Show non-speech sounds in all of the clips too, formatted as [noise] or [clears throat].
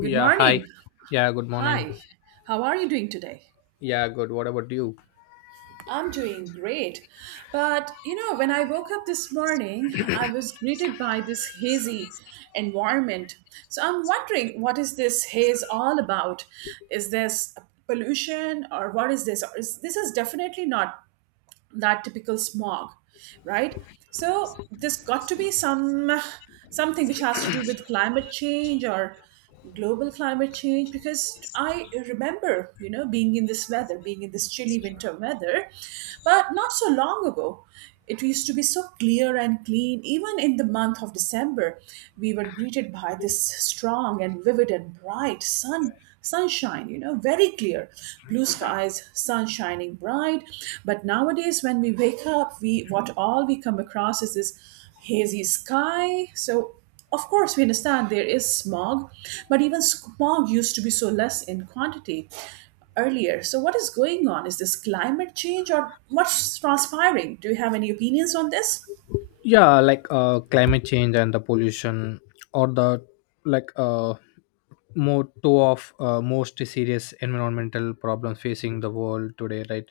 Good Yeah, hi. morning. Yeah, good morning. Hi. How are you doing today? Yeah, good. What about you? I'm doing great. But you know, when I woke up this morning, I was greeted by this hazy environment. So I'm wondering, what is this haze all about? Is this pollution, or what is this? Or this is definitely not that typical smog, right? So there's got to be some something which has to do with climate change or global climate change, because I remember, you know, being in this weather, being in this chilly winter weather, but not so long ago it used to be so clear and clean. Even in the month of December, we were greeted by this strong and vivid and bright sunshine, you know, very clear blue skies, sun shining bright. But nowadays when we wake up, we what all we come across is this hazy sky. So of course we understand there is smog, but even smog used to be so less in quantity earlier. So what is going on? Is this climate change, or what's transpiring? Do you have any opinions on this? Yeah, like climate change and the pollution or the like more two of most serious environmental problems facing the world today, right.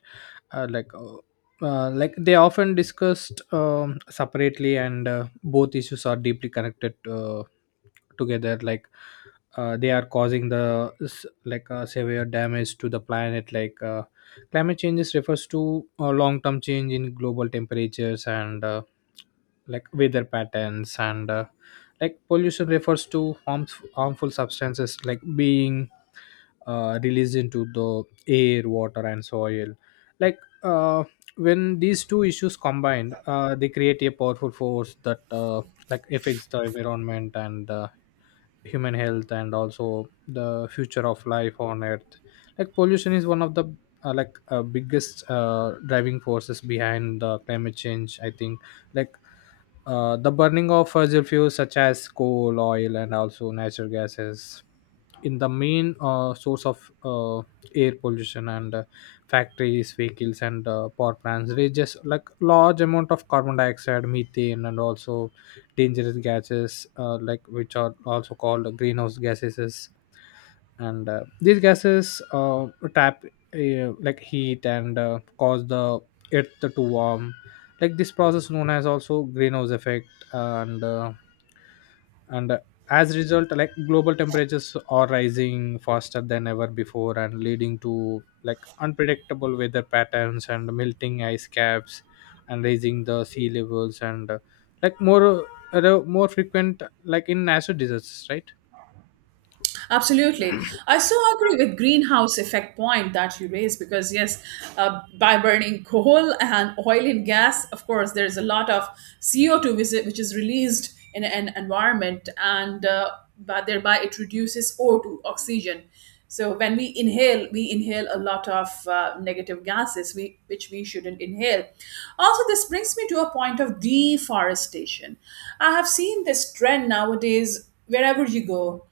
Like like they often discussed separately, and both issues are deeply connected together. Like they are causing the like severe damage to the planet. Like climate changes refers to long term change in global temperatures and like weather patterns, and like pollution refers to harmful substances, like being released into the air, water and soil. Like uh, when these two issues combined, they create a powerful force that like affects the environment and human health, and also the future of life on earth. Like pollution is one of the like biggest driving forces behind the climate change, I think. Like the burning of fossil fuels such as coal, oil, and also natural gas is in the main source of air pollution. And factories, vehicles, and power plants releases like large amount of carbon dioxide, methane, and also dangerous gases like, which are also called greenhouse gases. And these gases trap like heat, and cause the earth to warm. Like this process known as also greenhouse effect. And as a result, like global temperatures are rising faster than ever before and leading to like unpredictable weather patterns and melting ice caps and raising the sea levels, and like more more frequent like in natural disasters, right. Absolutely. I so agree with greenhouse effect point that you raised, because yes, by burning [laughs] coal and oil and gas, of course, there's a lot of CO2 which is released in an environment, and but thereby it reduces O2 oxygen. So when we inhale a lot of negative which we shouldn't inhale. Also, this brings me to a point of deforestation. I have seen this trend nowadays. Wherever you go,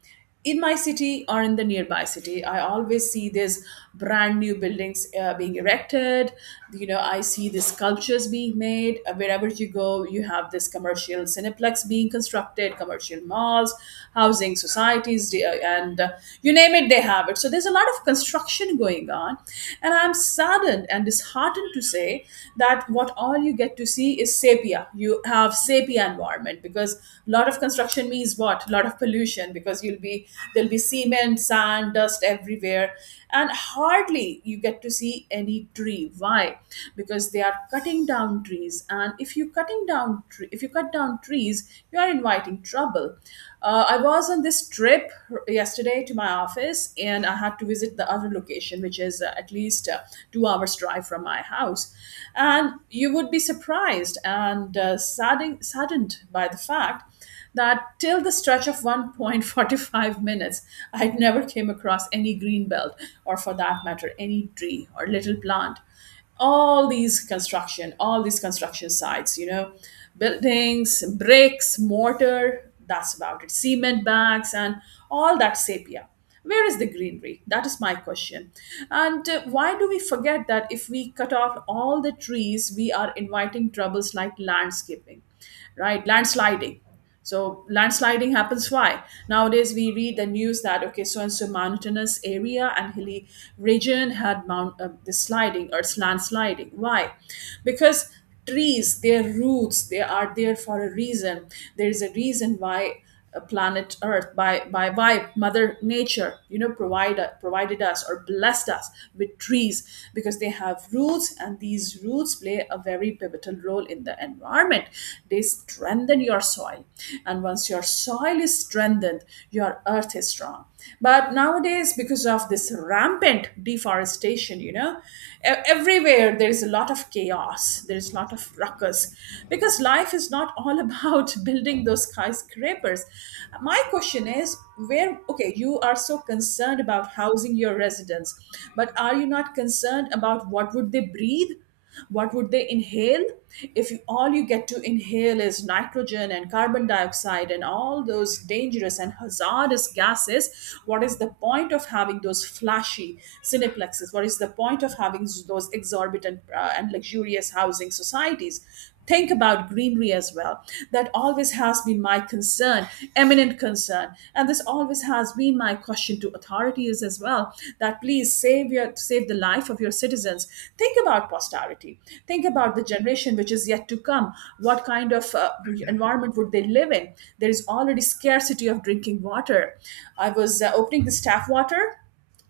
in my city or in the nearby city, I always see these brand new buildings being erected. You know, I see these sculptures being made. Wherever you go, you have this commercial cineplex being constructed, commercial malls, housing societies, and you name it, they have it. So there's a lot of construction going on, and I'm saddened and disheartened to say that what all you get to see is sepia. You have sepia environment, because a lot of construction means what? A lot of pollution, because you'll be there'll be cement, sand, dust everywhere, and hardly you get to see any tree. Why? Because they are cutting down trees, and if you cutting down tre- if you cut down trees, you are inviting trouble. I was on this trip yesterday to my office, and I had to visit the other location, which is at least 2 hours drive from my house. And you would be surprised and saddened by the fact that till the stretch of 1.45 [laughs] minutes, I never came across any green belt or, for that matter, any tree or little plant. All these construction sites, you know, buildings, bricks, mortar, that's about it, cement bags, and all that sepia. Where is the greenery? That is my question. And why do we forget that if we cut off all the trees, we are inviting troubles like landscaping, right? Landsliding. So landsliding happens why? Nowadays we read the news that okay, so and so mountainous area and hilly region had mount the sliding, or it's landsliding. Why? Because trees, their roots, they are there for a reason. There is a reason why planet Earth, by Mother Nature, you know, provided us or blessed us with trees, because they have roots, and these roots play a very pivotal role in the environment. They strengthen your soil, and once your soil is strengthened, your earth is strong. But nowadays, because of this rampant deforestation, you know, everywhere there is a lot of chaos, there is a lot of ruckus, because life is not all [laughs] about building those skyscrapers. My question is, where? Okay, you are so concerned about housing your residents, but are you not concerned about what would they breathe, what would they inhale? If you, all you get to inhale is nitrogen and carbon dioxide and all those dangerous and hazardous gases. What is the point of having those flashy cineplexes? What is the point of having those exorbitant and luxurious housing societies? Think about greenery as well. That always has been my concern, eminent concern, and this always has been my question to authorities as well, that please save the life of your citizens. Think about posterity. Think about the generation which is yet to come. What kind of environment would they live in? There is already scarcity of drinking water. I was opening the tap water,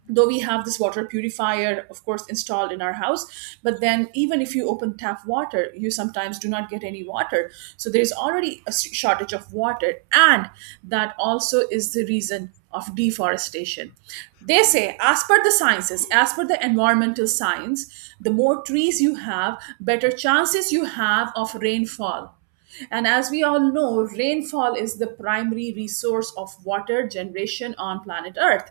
though we have this water purifier, of course, installed in our house. But then even if you open tap water, you sometimes do not get any water. So there is already a shortage of water, and that also is the reason of deforestation. They say, as per the sciences, as per the environmental science, the more trees you have, better chances you have of rainfall. And as we all know, rainfall is the primary resource of water generation on planet Earth.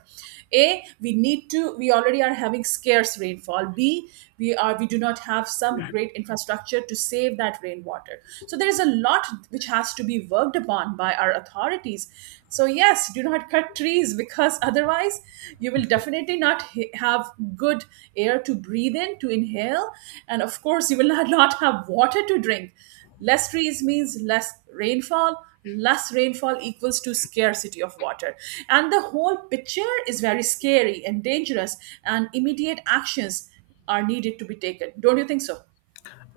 A, we already are having scarce rainfall. B, we do not have some great infrastructure to save that rainwater. So there is a lot which has to be worked upon by our authorities. So yes, do not cut trees, because otherwise you will definitely not ha- have good air to breathe in, to inhale, and of course you will [laughs] not have water to drink. Less trees means less rainfall, less rainfall equals to scarcity of water, and the whole picture is very scary and dangerous, and immediate actions are needed to be taken. Don't you think so?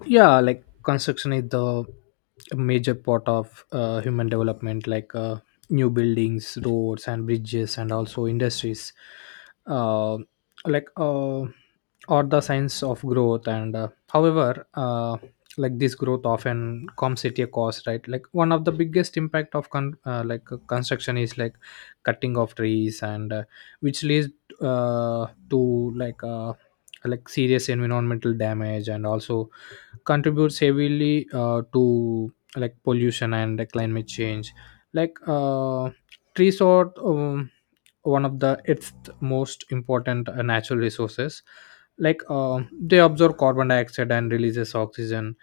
yeah like construction is the major part of human development. Like new buildings, roads and bridges, and also industries uh, like are the signs of growth. And however, like this growth often comes at a cost, right. Like one of the biggest impact of like construction is like cutting of trees, and which leads to like serious environmental damage, and also contributes heavily to like pollution and climate change. Like trees are one of the its most important natural resources. Like they absorb carbon dioxide and releases oxygen,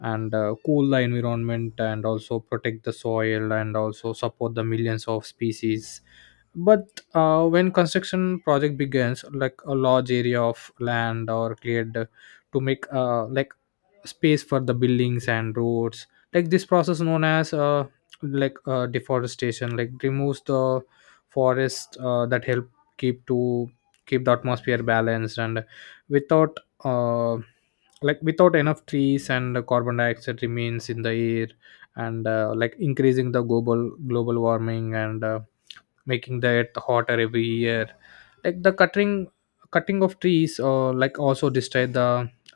and cool the environment, and also protect the soil, and also support the millions of species. But when construction project begins, like a large area of land or cleared to make like space for the buildings and roads. Like this process known as like deforestation, like removes the forest that help keep to keep the atmosphere balanced. And without uh, like without enough trees, and the carbon dioxide remains in the air, and like increasing the global warming, and making the earth hotter every year. Like the cutting of trees like also destroy the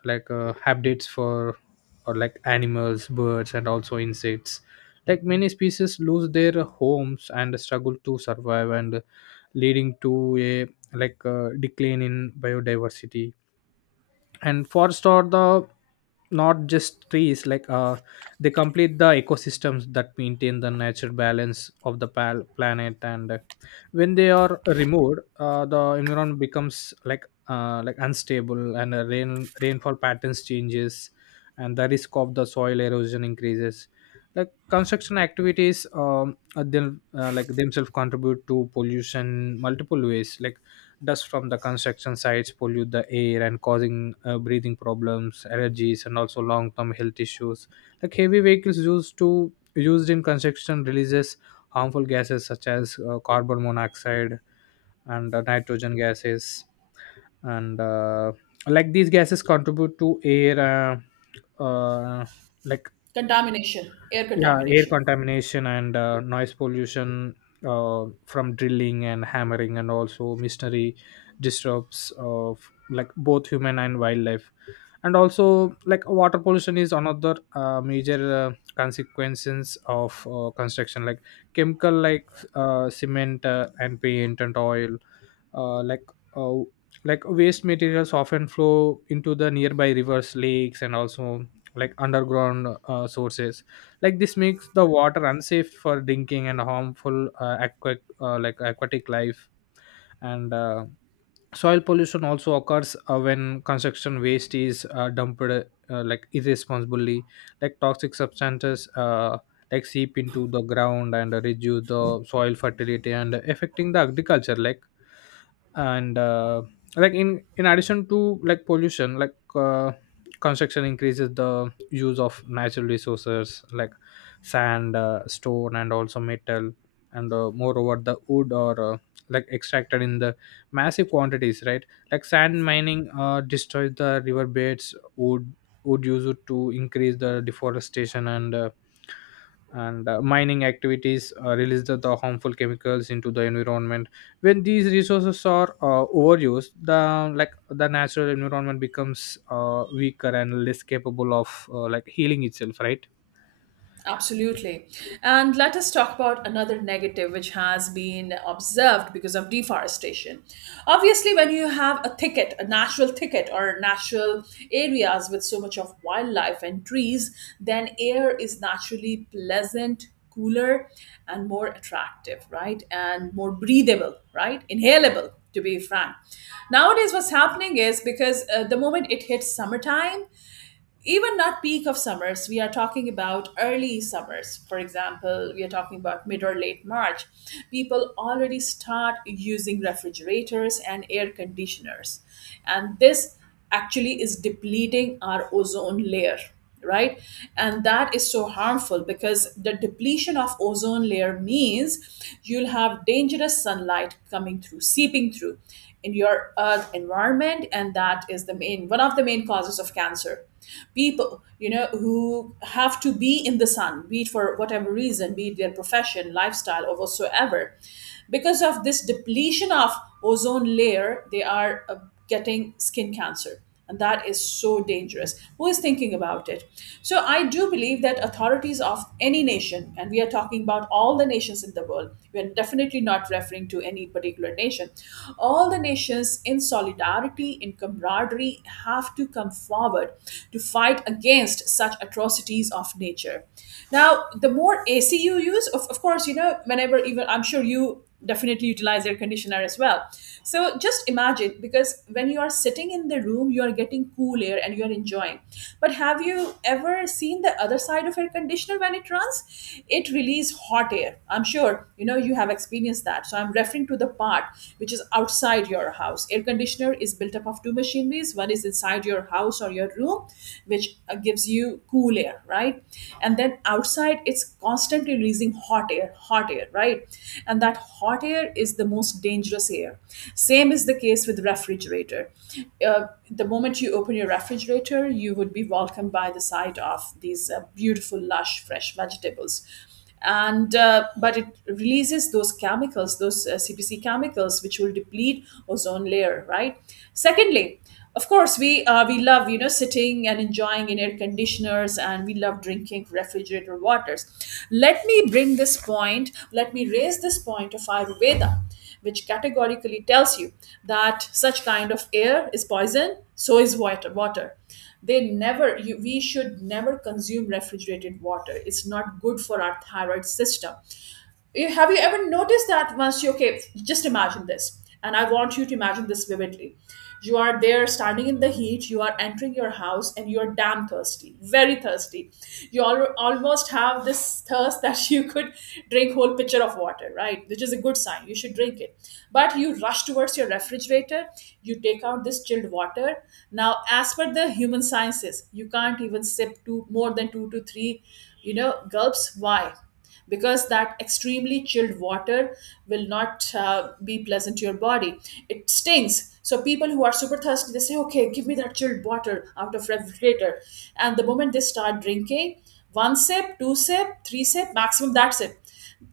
like habitats for or like animals, birds, and also insects. Like many species lose their homes and struggle to survive, and leading to a like decline in biodiversity. And forests are the not just trees, like they complete the ecosystems that maintain the natural balance of the planet. And when they are removed, the environment becomes like unstable, and rainfall patterns changes, and the risk of the soil erosion increases. Like construction activities like themselves contribute to pollution multiple ways. Like dust from the construction sites pollute the air and causing breathing problems, allergies, and also long-term health issues. Like heavy vehicles used in construction releases harmful gases such as carbon monoxide and nitrogen gases. And like these gases contribute to air uh, uh, like. Contamination, air Yeah, air contamination. contamination and noise pollution from drilling and hammering, and also machinery disturbs of like both human and wildlife. And also like water pollution is another major consequences of construction. Like chemical like cement and paint and oil uh, like uh, like waste materials often flow into the nearby rivers, lakes, and also like underground sources. Like this makes the water unsafe for drinking and harmful like aquatic life. And soil pollution also occurs when construction waste is dumped like irresponsibly. Like toxic substances like seep into the ground and reduce the soil fertility and affecting the agriculture, like. And like in addition to like pollution, like construction increases the use of natural resources like sand, stone, and also metal. And moreover, the wood or like extracted in the massive quantities, right. Like sand mining destroys the river beds. Wood would use it to increase the deforestation, and and mining activities release the harmful chemicals into the environment. When these resources are overused, the like the natural environment becomes weaker and less capable of like healing itself, right. Absolutely. And let us talk about another negative which has been observed because of deforestation. Obviously, when you have a thicket, a natural thicket, or natural areas with so much of wildlife and trees, then air is naturally pleasant, cooler, and more attractive, right? And more breathable, right? Inhalable, to be frank. Nowadays, what's happening is, because the moment it hits summertime, even not peak of summers, we are talking about early summers. For example, we are talking about mid or late March, people already start using refrigerators and air conditioners, and this actually is depleting our ozone layer, right? And that is so harmful, because the depletion of ozone layer means you'll have dangerous sunlight coming through, seeping through in your earth environment, and that is the main one of the main causes of cancer. People, you know, who have to be in the sun, be it for whatever reason, be it their profession, lifestyle, or whatsoever, because of this depletion of ozone layer, they are getting skin cancer, and that is so dangerous. Who is thinking about it? So I do believe that authorities of any nation, and we are talking about all the nations in the world, we are definitely not referring to any particular nation, all the nations in solidarity, in camaraderie, have to come forward to fight against such atrocities of nature. Now, the more AC you use, of course, you know, whenever, even I'm sure you definitely utilize air conditioner as well. So just imagine, because when you are sitting in the room, you are getting cool air and you are enjoying. But have you ever seen the other side of air conditioner when it runs? It releases hot air. I'm sure you know, you have experienced that. So I'm referring to the part which is outside your house. Air conditioner is built up of two machineries. One is inside your house or your room, which gives you cool air, right? And then outside, it's constantly releasing hot air, right? And that hot air is the most dangerous air. Same is the case with refrigerator. uh, the moment you open your refrigerator, you would be welcomed by the sight of these beautiful lush fresh vegetables, and but it releases those chemicals, those CPC chemicals, which will deplete ozone layer, right? Secondly, of course, we love, you know, sitting and enjoying in air conditioners, and we love drinking refrigerator waters. Let me bring this point, let me raise this point of Ayurveda, which categorically tells you that such kind of air is poison, so is water. Water. They never. We should never consume refrigerated water. It's not good for our thyroid system. Have you ever noticed that? Once you Okay, just imagine this. And I want you to imagine this vividly. You are there standing in the heat, you are entering your house, and you're damn thirsty, very thirsty. You almost have this thirst that [laughs] you could drink whole pitcher of water, right? Which is a good sign, you should drink it. But you rush towards your refrigerator, you take out this chilled water. Now, as per the human sciences, you can't even sip two more than two to three, gulps. Why? Because that extremely chilled water will not be pleasant to your body. It stings. So people who are super thirsty, they say, "Okay, give me that chilled water out of refrigerator." And the moment they start drinking, one sip, two sip, three sip, maximum that sip,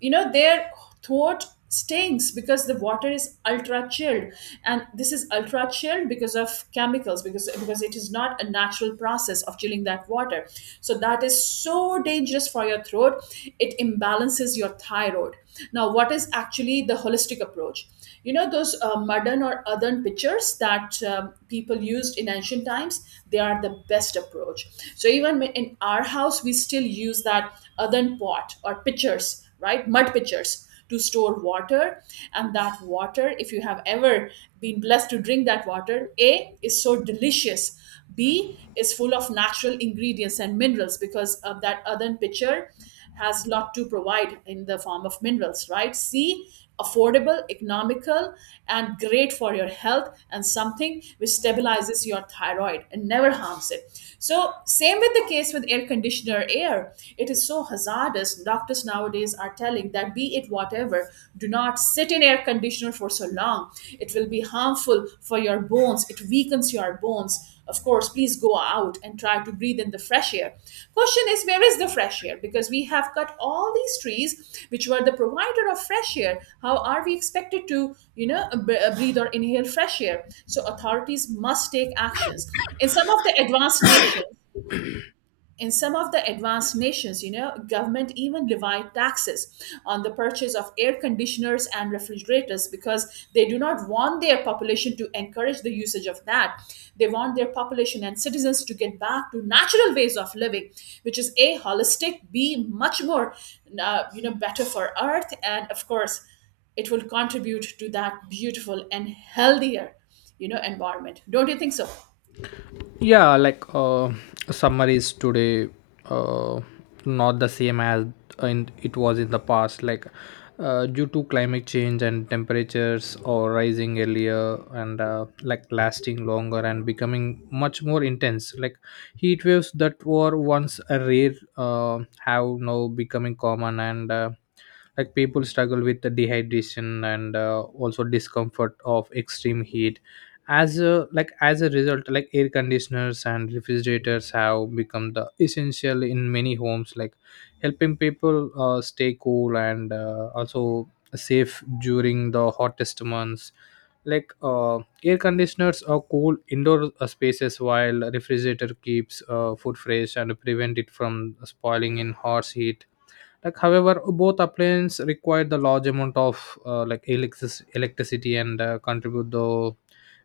their throat stinks because the water is ultra chilled, and this is ultra chilled because of chemicals, because it is not a natural process of chilling that water. So that is so dangerous for your throat, it imbalances your thyroid. Now, what is actually the holistic approach? You know those modern or earthen pitchers that people used in ancient times. They are the best approach. So even in our house, we still use that earthen pot or pitchers, right? Mud pitchers to store water. And that water, if you have ever been blessed to drink that water, a, is so delicious, b, is full of natural ingredients and minerals, because of that earthen pitcher has a lot to provide in the form of minerals, right? c, affordable, economical, and great for your health, and something which stabilizes your thyroid and never harms it. So same with the case with air conditioner air, it is so hazardous. Doctors nowadays are telling that, be it whatever, do not sit in air conditioner for so long. Harm It will be harmful for your bones, it weakens your bones. Of course, please go out and try to breathe in the fresh air. Question is, where is the fresh air? Because we have cut all these trees, which were the provider of fresh air. How are we expected to breathe or inhale fresh air? So authorities must take actions. In some of the advanced nations, in some of the advanced nations, government even levy taxes on the purchase of air conditioners and refrigerators, because they do not want their population to encourage the usage of that. They want their population and citizens to get back to natural ways of living, which is a, holistic, b, much more, better for earth. And of course, it will contribute to that beautiful and healthier environment. Don't you think so? yeah like summer is today uh, not the same as it was in the past. Like due to climate change, and temperatures are rising earlier, and like lasting longer and becoming much more intense. Like heat waves that were once a rare have now becoming common. And like people struggle with the dehydration, and also discomfort of extreme heat. As a like as a result, like air conditioners and refrigerators have become the essential in many homes, like helping people stay cool, and also safe during the hottest months. Like air conditioners are cool indoor spaces, while refrigerator keeps food fresh and prevent it from spoiling in harsh heat. Like however both appliances require the large amount of like electricity and contribute the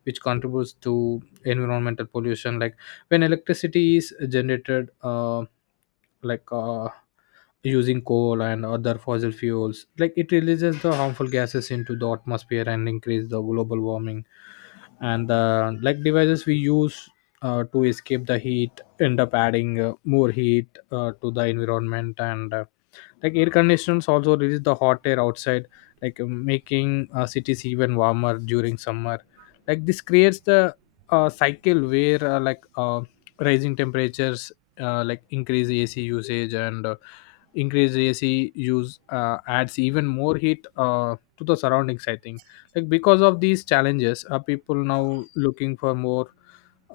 which contributes to environmental pollution. Like when electricity is generated like using coal and other fossil fuels, like it releases the harmful gases into the atmosphere and increase the global warming. And like devices we use to escape the heat end up adding more heat to the environment. And like air conditioners also release the hot air outside, like making cities even warmer during summer. Like this creates the cycle where like rising temperatures like increase AC usage, and increase AC use adds even more heat to the surroundings, I think. Like because of these challenges are people now looking for more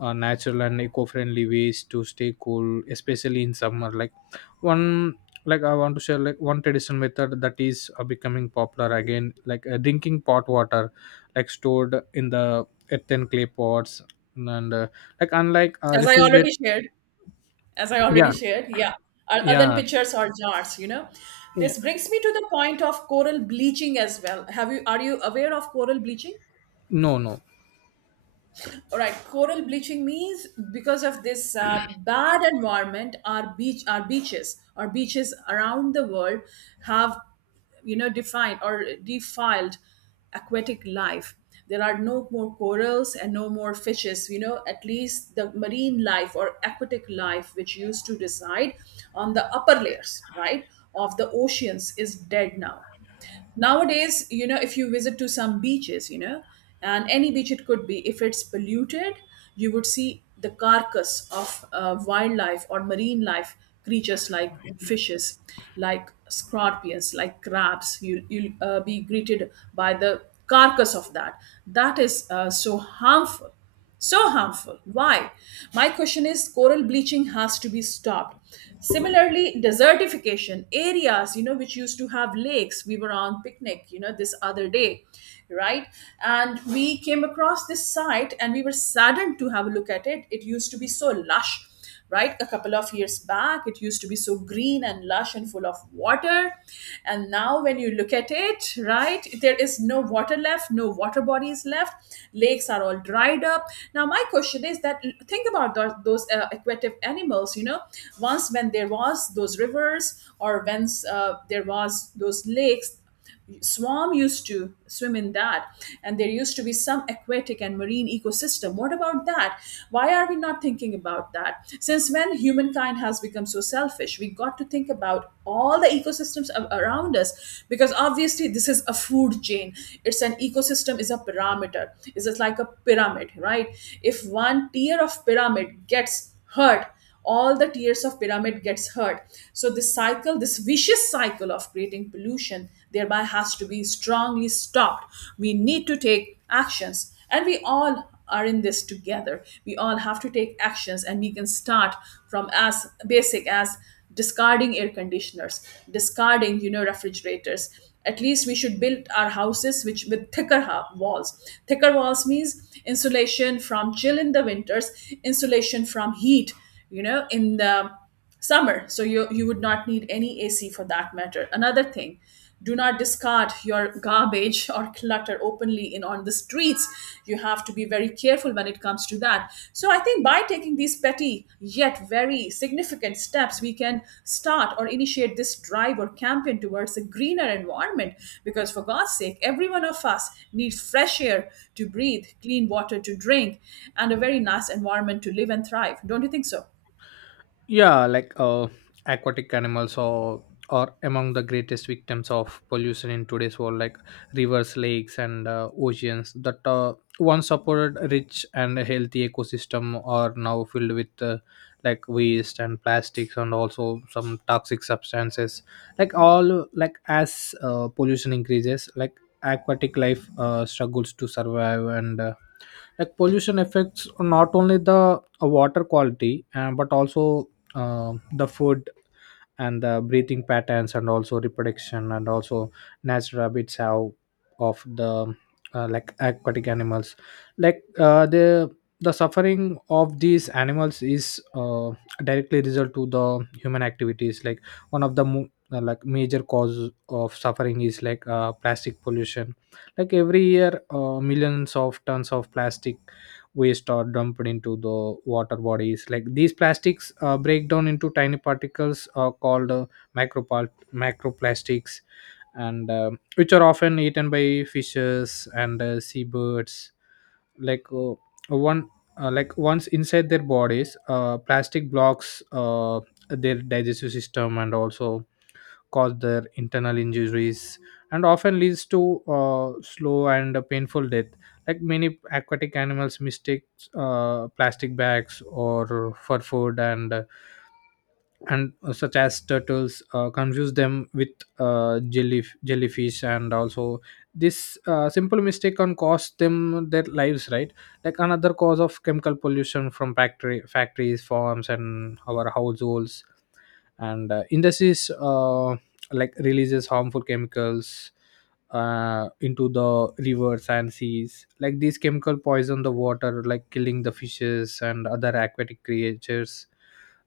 natural and eco-friendly ways to stay cool, especially in summer. Like one like I want to share like one traditional method that is becoming popular again, like drinking pot water like stored in the earthen clay pots, and like unlike As I refrigerator. already shared, as I Yeah. already shared. Yeah. Other than Yeah. pitchers or jars, you know. Yeah. This brings me to the point of coral bleaching as well. Have you Are you aware of coral bleaching? No, no. All right, coral bleaching means because of this bad environment, our beaches around the world have, defined or defiled aquatic life. There are no more corals and no more fishes. At least the marine life or aquatic life, which used to reside on the upper layers, right, of the oceans, is dead now. Nowadays, if you visit to some beaches, and any beach, it could be, if it's polluted, you would see the carcass of wildlife or marine life creatures, like fishes, like scorpions, like crabs, you'll be greeted by the carcass of that. That is so harmful, so harmful. Why? My question is coral bleaching has to be stopped. Similarly, desertification areas, which used to have lakes. We were on picnic, this other day, right? And we came across this site, and we were saddened to have a look at it. It used to be so lush, right? A couple of years back, it used to be so green and lush and full of water. And now, when you look at it, right, there is no water left, no water bodies left. Lakes are all dried up. Now, my question is that, think about those aquatic animals, once when there was those rivers, or once there was those lakes, swarm used to swim in that, and there used to be some aquatic and marine ecosystem. What about that? Why are we not thinking about that? Since when humankind has become so selfish? We got to think about all the ecosystems around us, because obviously this is a food chain. It's an ecosystem, is a parameter, is it like a pyramid, right? If one tier of pyramid gets hurt, all the tiers of pyramid gets hurt. So this cycle, this vicious cycle of creating pollution thereby has to be strongly stopped. We need to take actions, and we all are in this together. We all have to take actions, and we can start from as basic as discarding air conditioners, discarding refrigerators. At least we should build our houses which with thicker walls. Thicker walls means insulation from chill in the winters, insulation from heat, in the summer, so you would not need any AC for that matter. Another thing, do not discard your garbage or clutter openly in on the streets. You have to be very careful when it comes to that. So I think by taking these petty yet very significant steps, we can start or initiate this drive or campaign towards a greener environment, because for god's sake every one of us needs fresh air to breathe, clean water to drink, and a very nice environment to live and thrive. Don't you think so? yeah like aquatic animals or are among the greatest victims of pollution in today's world. Like rivers, lakes and oceans that once supported rich and healthy ecosystem are now filled with like waste and plastics, and also some toxic substances. Like all like as pollution increases, like aquatic life struggles to survive. And like pollution affects not only the water quality but also the food and the breathing patterns, and also reproduction, and also natural habits have of the like aquatic animals. Like the suffering of these animals is directly result to the human activities. Like one of the like major cause of suffering is like plastic pollution. Like every year millions of tons of plastic waste are dumped into the water bodies. Like these plastics break down into tiny particles called macroplastics, and which are often eaten by fishes and seabirds. Like one like once inside their bodies, plastic blocks their digestive system, and also cause their internal injuries and often leads to slow and painful death. Like many aquatic animals mistakes plastic bags or for food, and such as turtles confuse them with jellyfish, and also this simple mistake can cost them their lives, right. Like another cause of chemical pollution from factory factories, farms and our households and industries like releases harmful chemicals into the rivers and seas. Like these chemical poison the water, like killing the fishes and other aquatic creatures.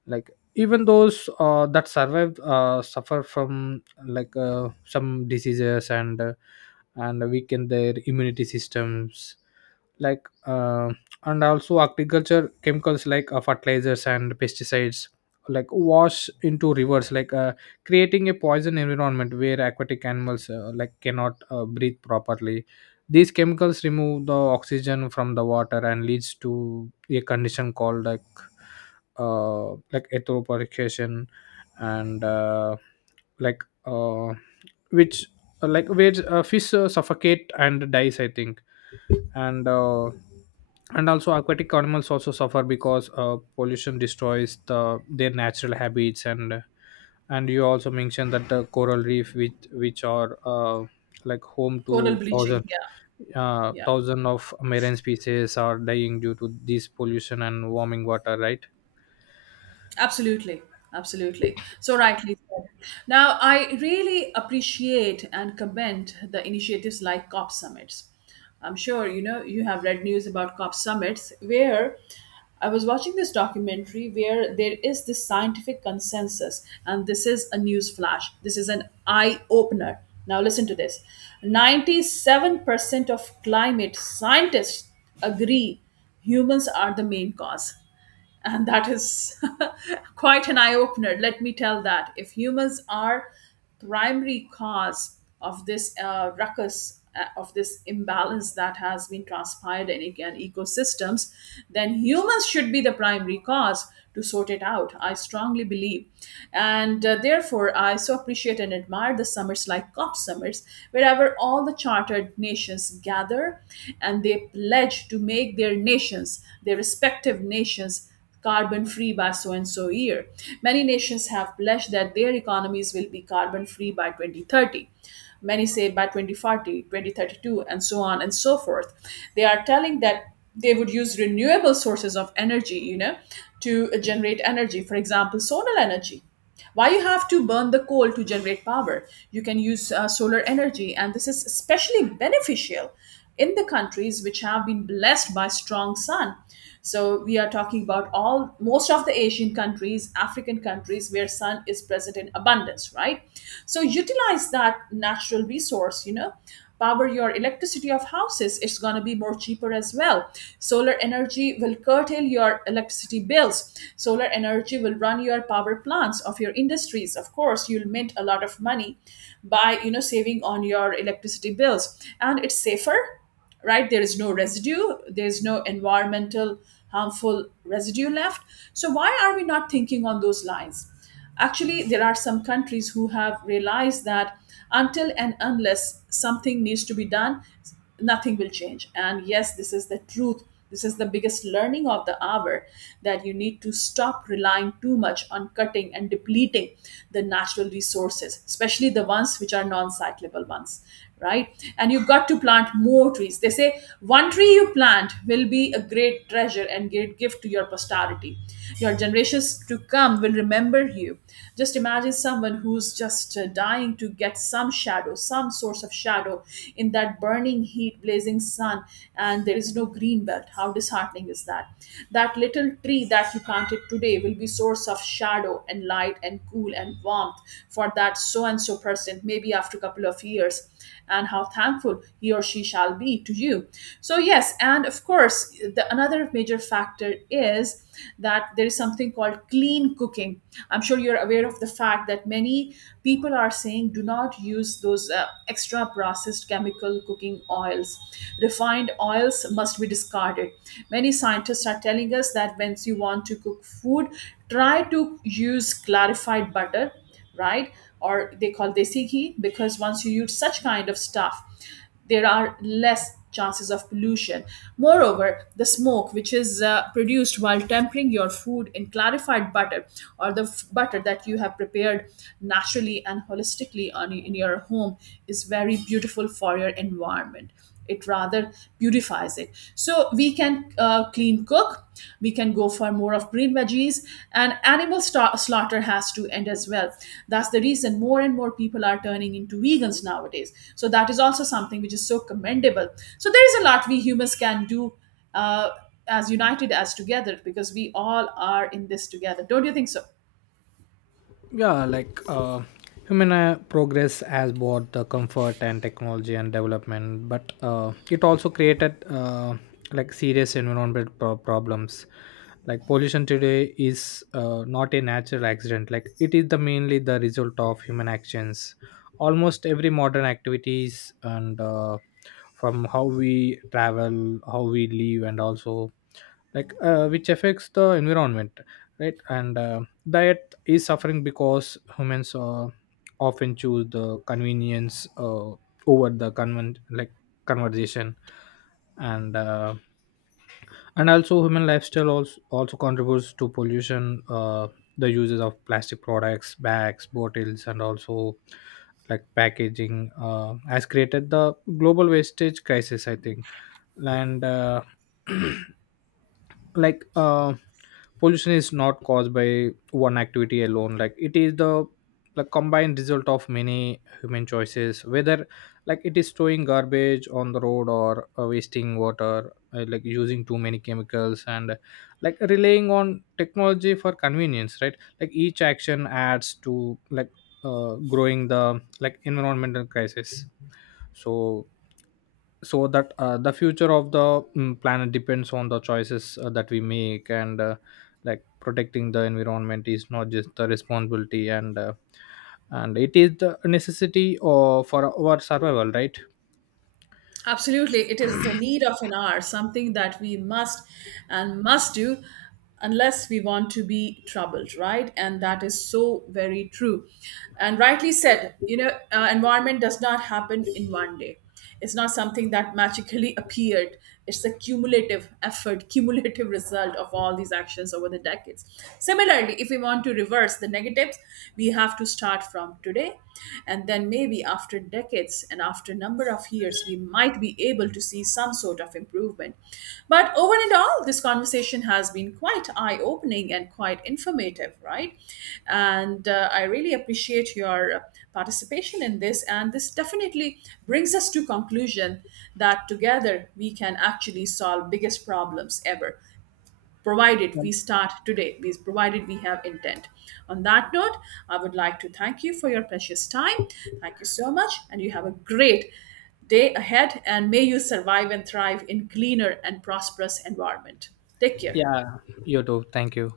Like even those that survived suffer from like some diseases, and weaken their immunity systems. Like and also agriculture chemicals like fertilizers and pesticides like wash into rivers like creating a poison environment where aquatic animals like cannot breathe properly. These chemicals remove the oxygen from the water and leads to a condition called like eutrophication. And like which like where fish suffocate and dies, I think. And uh, and also aquatic animals also suffer because pollution destroys the their natural habits. And you also mentioned that the coral reef, which are like home Coral to bleaching, thousand yeah. Yeah. thousand of marine species are dying due to this pollution and warming water, right. Absolutely, absolutely. So rightly said. Now, I really appreciate and commend the initiatives like COP summits. I'm sure you know you have read news about COP summits, where I was watching this documentary where there is this scientific consensus, and this is a news flash. This is an eye opener. Now, listen to this. 97% of climate scientists agree humans are the main cause. And that is [laughs] quite an eye opener, let me tell that if humans are primary cause of this ruckus, of this imbalance that has been transpired in again ecosystems, then humans should be the primary cause to sort it out, I strongly believe. And therefore I so appreciate and admire the summers like COP summers, wherever all the chartered nations gather, and they pledge to make their nations, their respective nations, carbon free by so and so year. Many nations have pledged that their economies will be carbon free by 2030. Many say by 2040, 2032, and so on and so forth. They are telling that they would use renewable sources of energy, to generate energy. For example, solar energy. Why you have to burn the coal to generate power? You can use solar energy, and this is especially beneficial in the countries which have been blessed by strong sun. So we are talking about all most of the Asian countries, African countries, where sun is present in abundance, right? So utilize that natural resource, power your electricity of houses. It's going to be more cheaper as well. Solar energy will curtail your electricity bills, solar energy will run your power plants of your industries. Of course, you'll mint a lot of money by saving on your electricity bills, and it's safer, right? There is no residue, there's no environmental harmful residue left. So why are we not thinking on those lines? Actually, there are some countries who have realized that until and unless something needs to be done, nothing will change. And yes, this is the truth, this is the biggest learning of the hour, that you need to stop relying too much on cutting and depleting the natural resources, especially the ones which are non-cyclable ones, right? And you've got to plant more trees, they say one tree you plant will be a great treasure and great gift to your posterity. Your generations to come will remember you. Just imagine someone who's just dying to get some shadow, some source of shadow in that burning heat, blazing sun, and there is no green belt. How disheartening is that? That little tree that you planted today will be source of shadow and light and cool and warmth for that so and so person, maybe after a couple of years. And how thankful he or she shall be to you. So yes, and of course, the another major factor is that there is something called clean cooking. I'm sure you're aware of the fact that many people are saying do not use those extra processed chemical cooking oils. Refined oils must be discarded. Many scientists are telling us that once you want to cook food, try to use clarified butter, right? Or they call desi ghee, because once you use such kind of stuff, there are less chances of pollution. Moreover, the smoke which is produced while tempering your food in clarified butter, or the butter that you have prepared naturally and holistically in your home, is very beautiful for your environment. It rather purifies it. So we can clean cook, we can go for more of green veggies, and animal slaughter has to end as well. That's the reason more and more people are turning into vegans nowadays, so that is also something which is so commendable. So there is a lot we humans can do, uh, as united, as together, because we all are in this together. Don't you think so? yeah like human progress has brought the comfort and technology and development, but it also created like serious environmental problems. Like pollution today is not a natural accident. Like it is the mainly the result of human actions. Almost every modern activities, and from how we travel, how we live, and also like which affects the environment, right. And diet is suffering because humans often choose the convenience over the convent like conversation. And uh, and also human lifestyle also contributes to pollution. The uses of plastic products, bags, bottles, and also like packaging has created the global wastage crisis, I think. And [clears throat] like pollution is not caused by one activity alone. Like it is the combined result of many human choices, whether like it is throwing garbage on the road or wasting water like using too many chemicals, and like relying on technology for convenience, right. Like each action adds to like growing the like environmental crisis. So so that the future of the planet depends on the choices that we make. And like protecting the environment is not just the responsibility, and it is the necessity or for our survival, right. Absolutely, it is the need of an hour, something that we must and must do unless we want to be troubled, right? And that is so very true. And rightly said, environment does not happen in one day. It's not something that magically appeared. It's the cumulative effort, [laughs] cumulative result of all these actions over the decades. Similarly, if we want to reverse the negatives, we have to start from today, and then maybe after decades and after number of years we might be able to see some sort of improvement. But over and all, this conversation has been quite eye opening and quite informative, right? And I really appreciate your participation in this, and this definitely brings us to conclusion that together we can actually solve biggest problems ever, provided yeah we start today, we provided we have intent. On that note, I would like to thank you for your precious time. Thank you so much, and you have a great day ahead, and may you survive and thrive in cleaner and prosperous environment. Take care. Yeah, you too, thank you.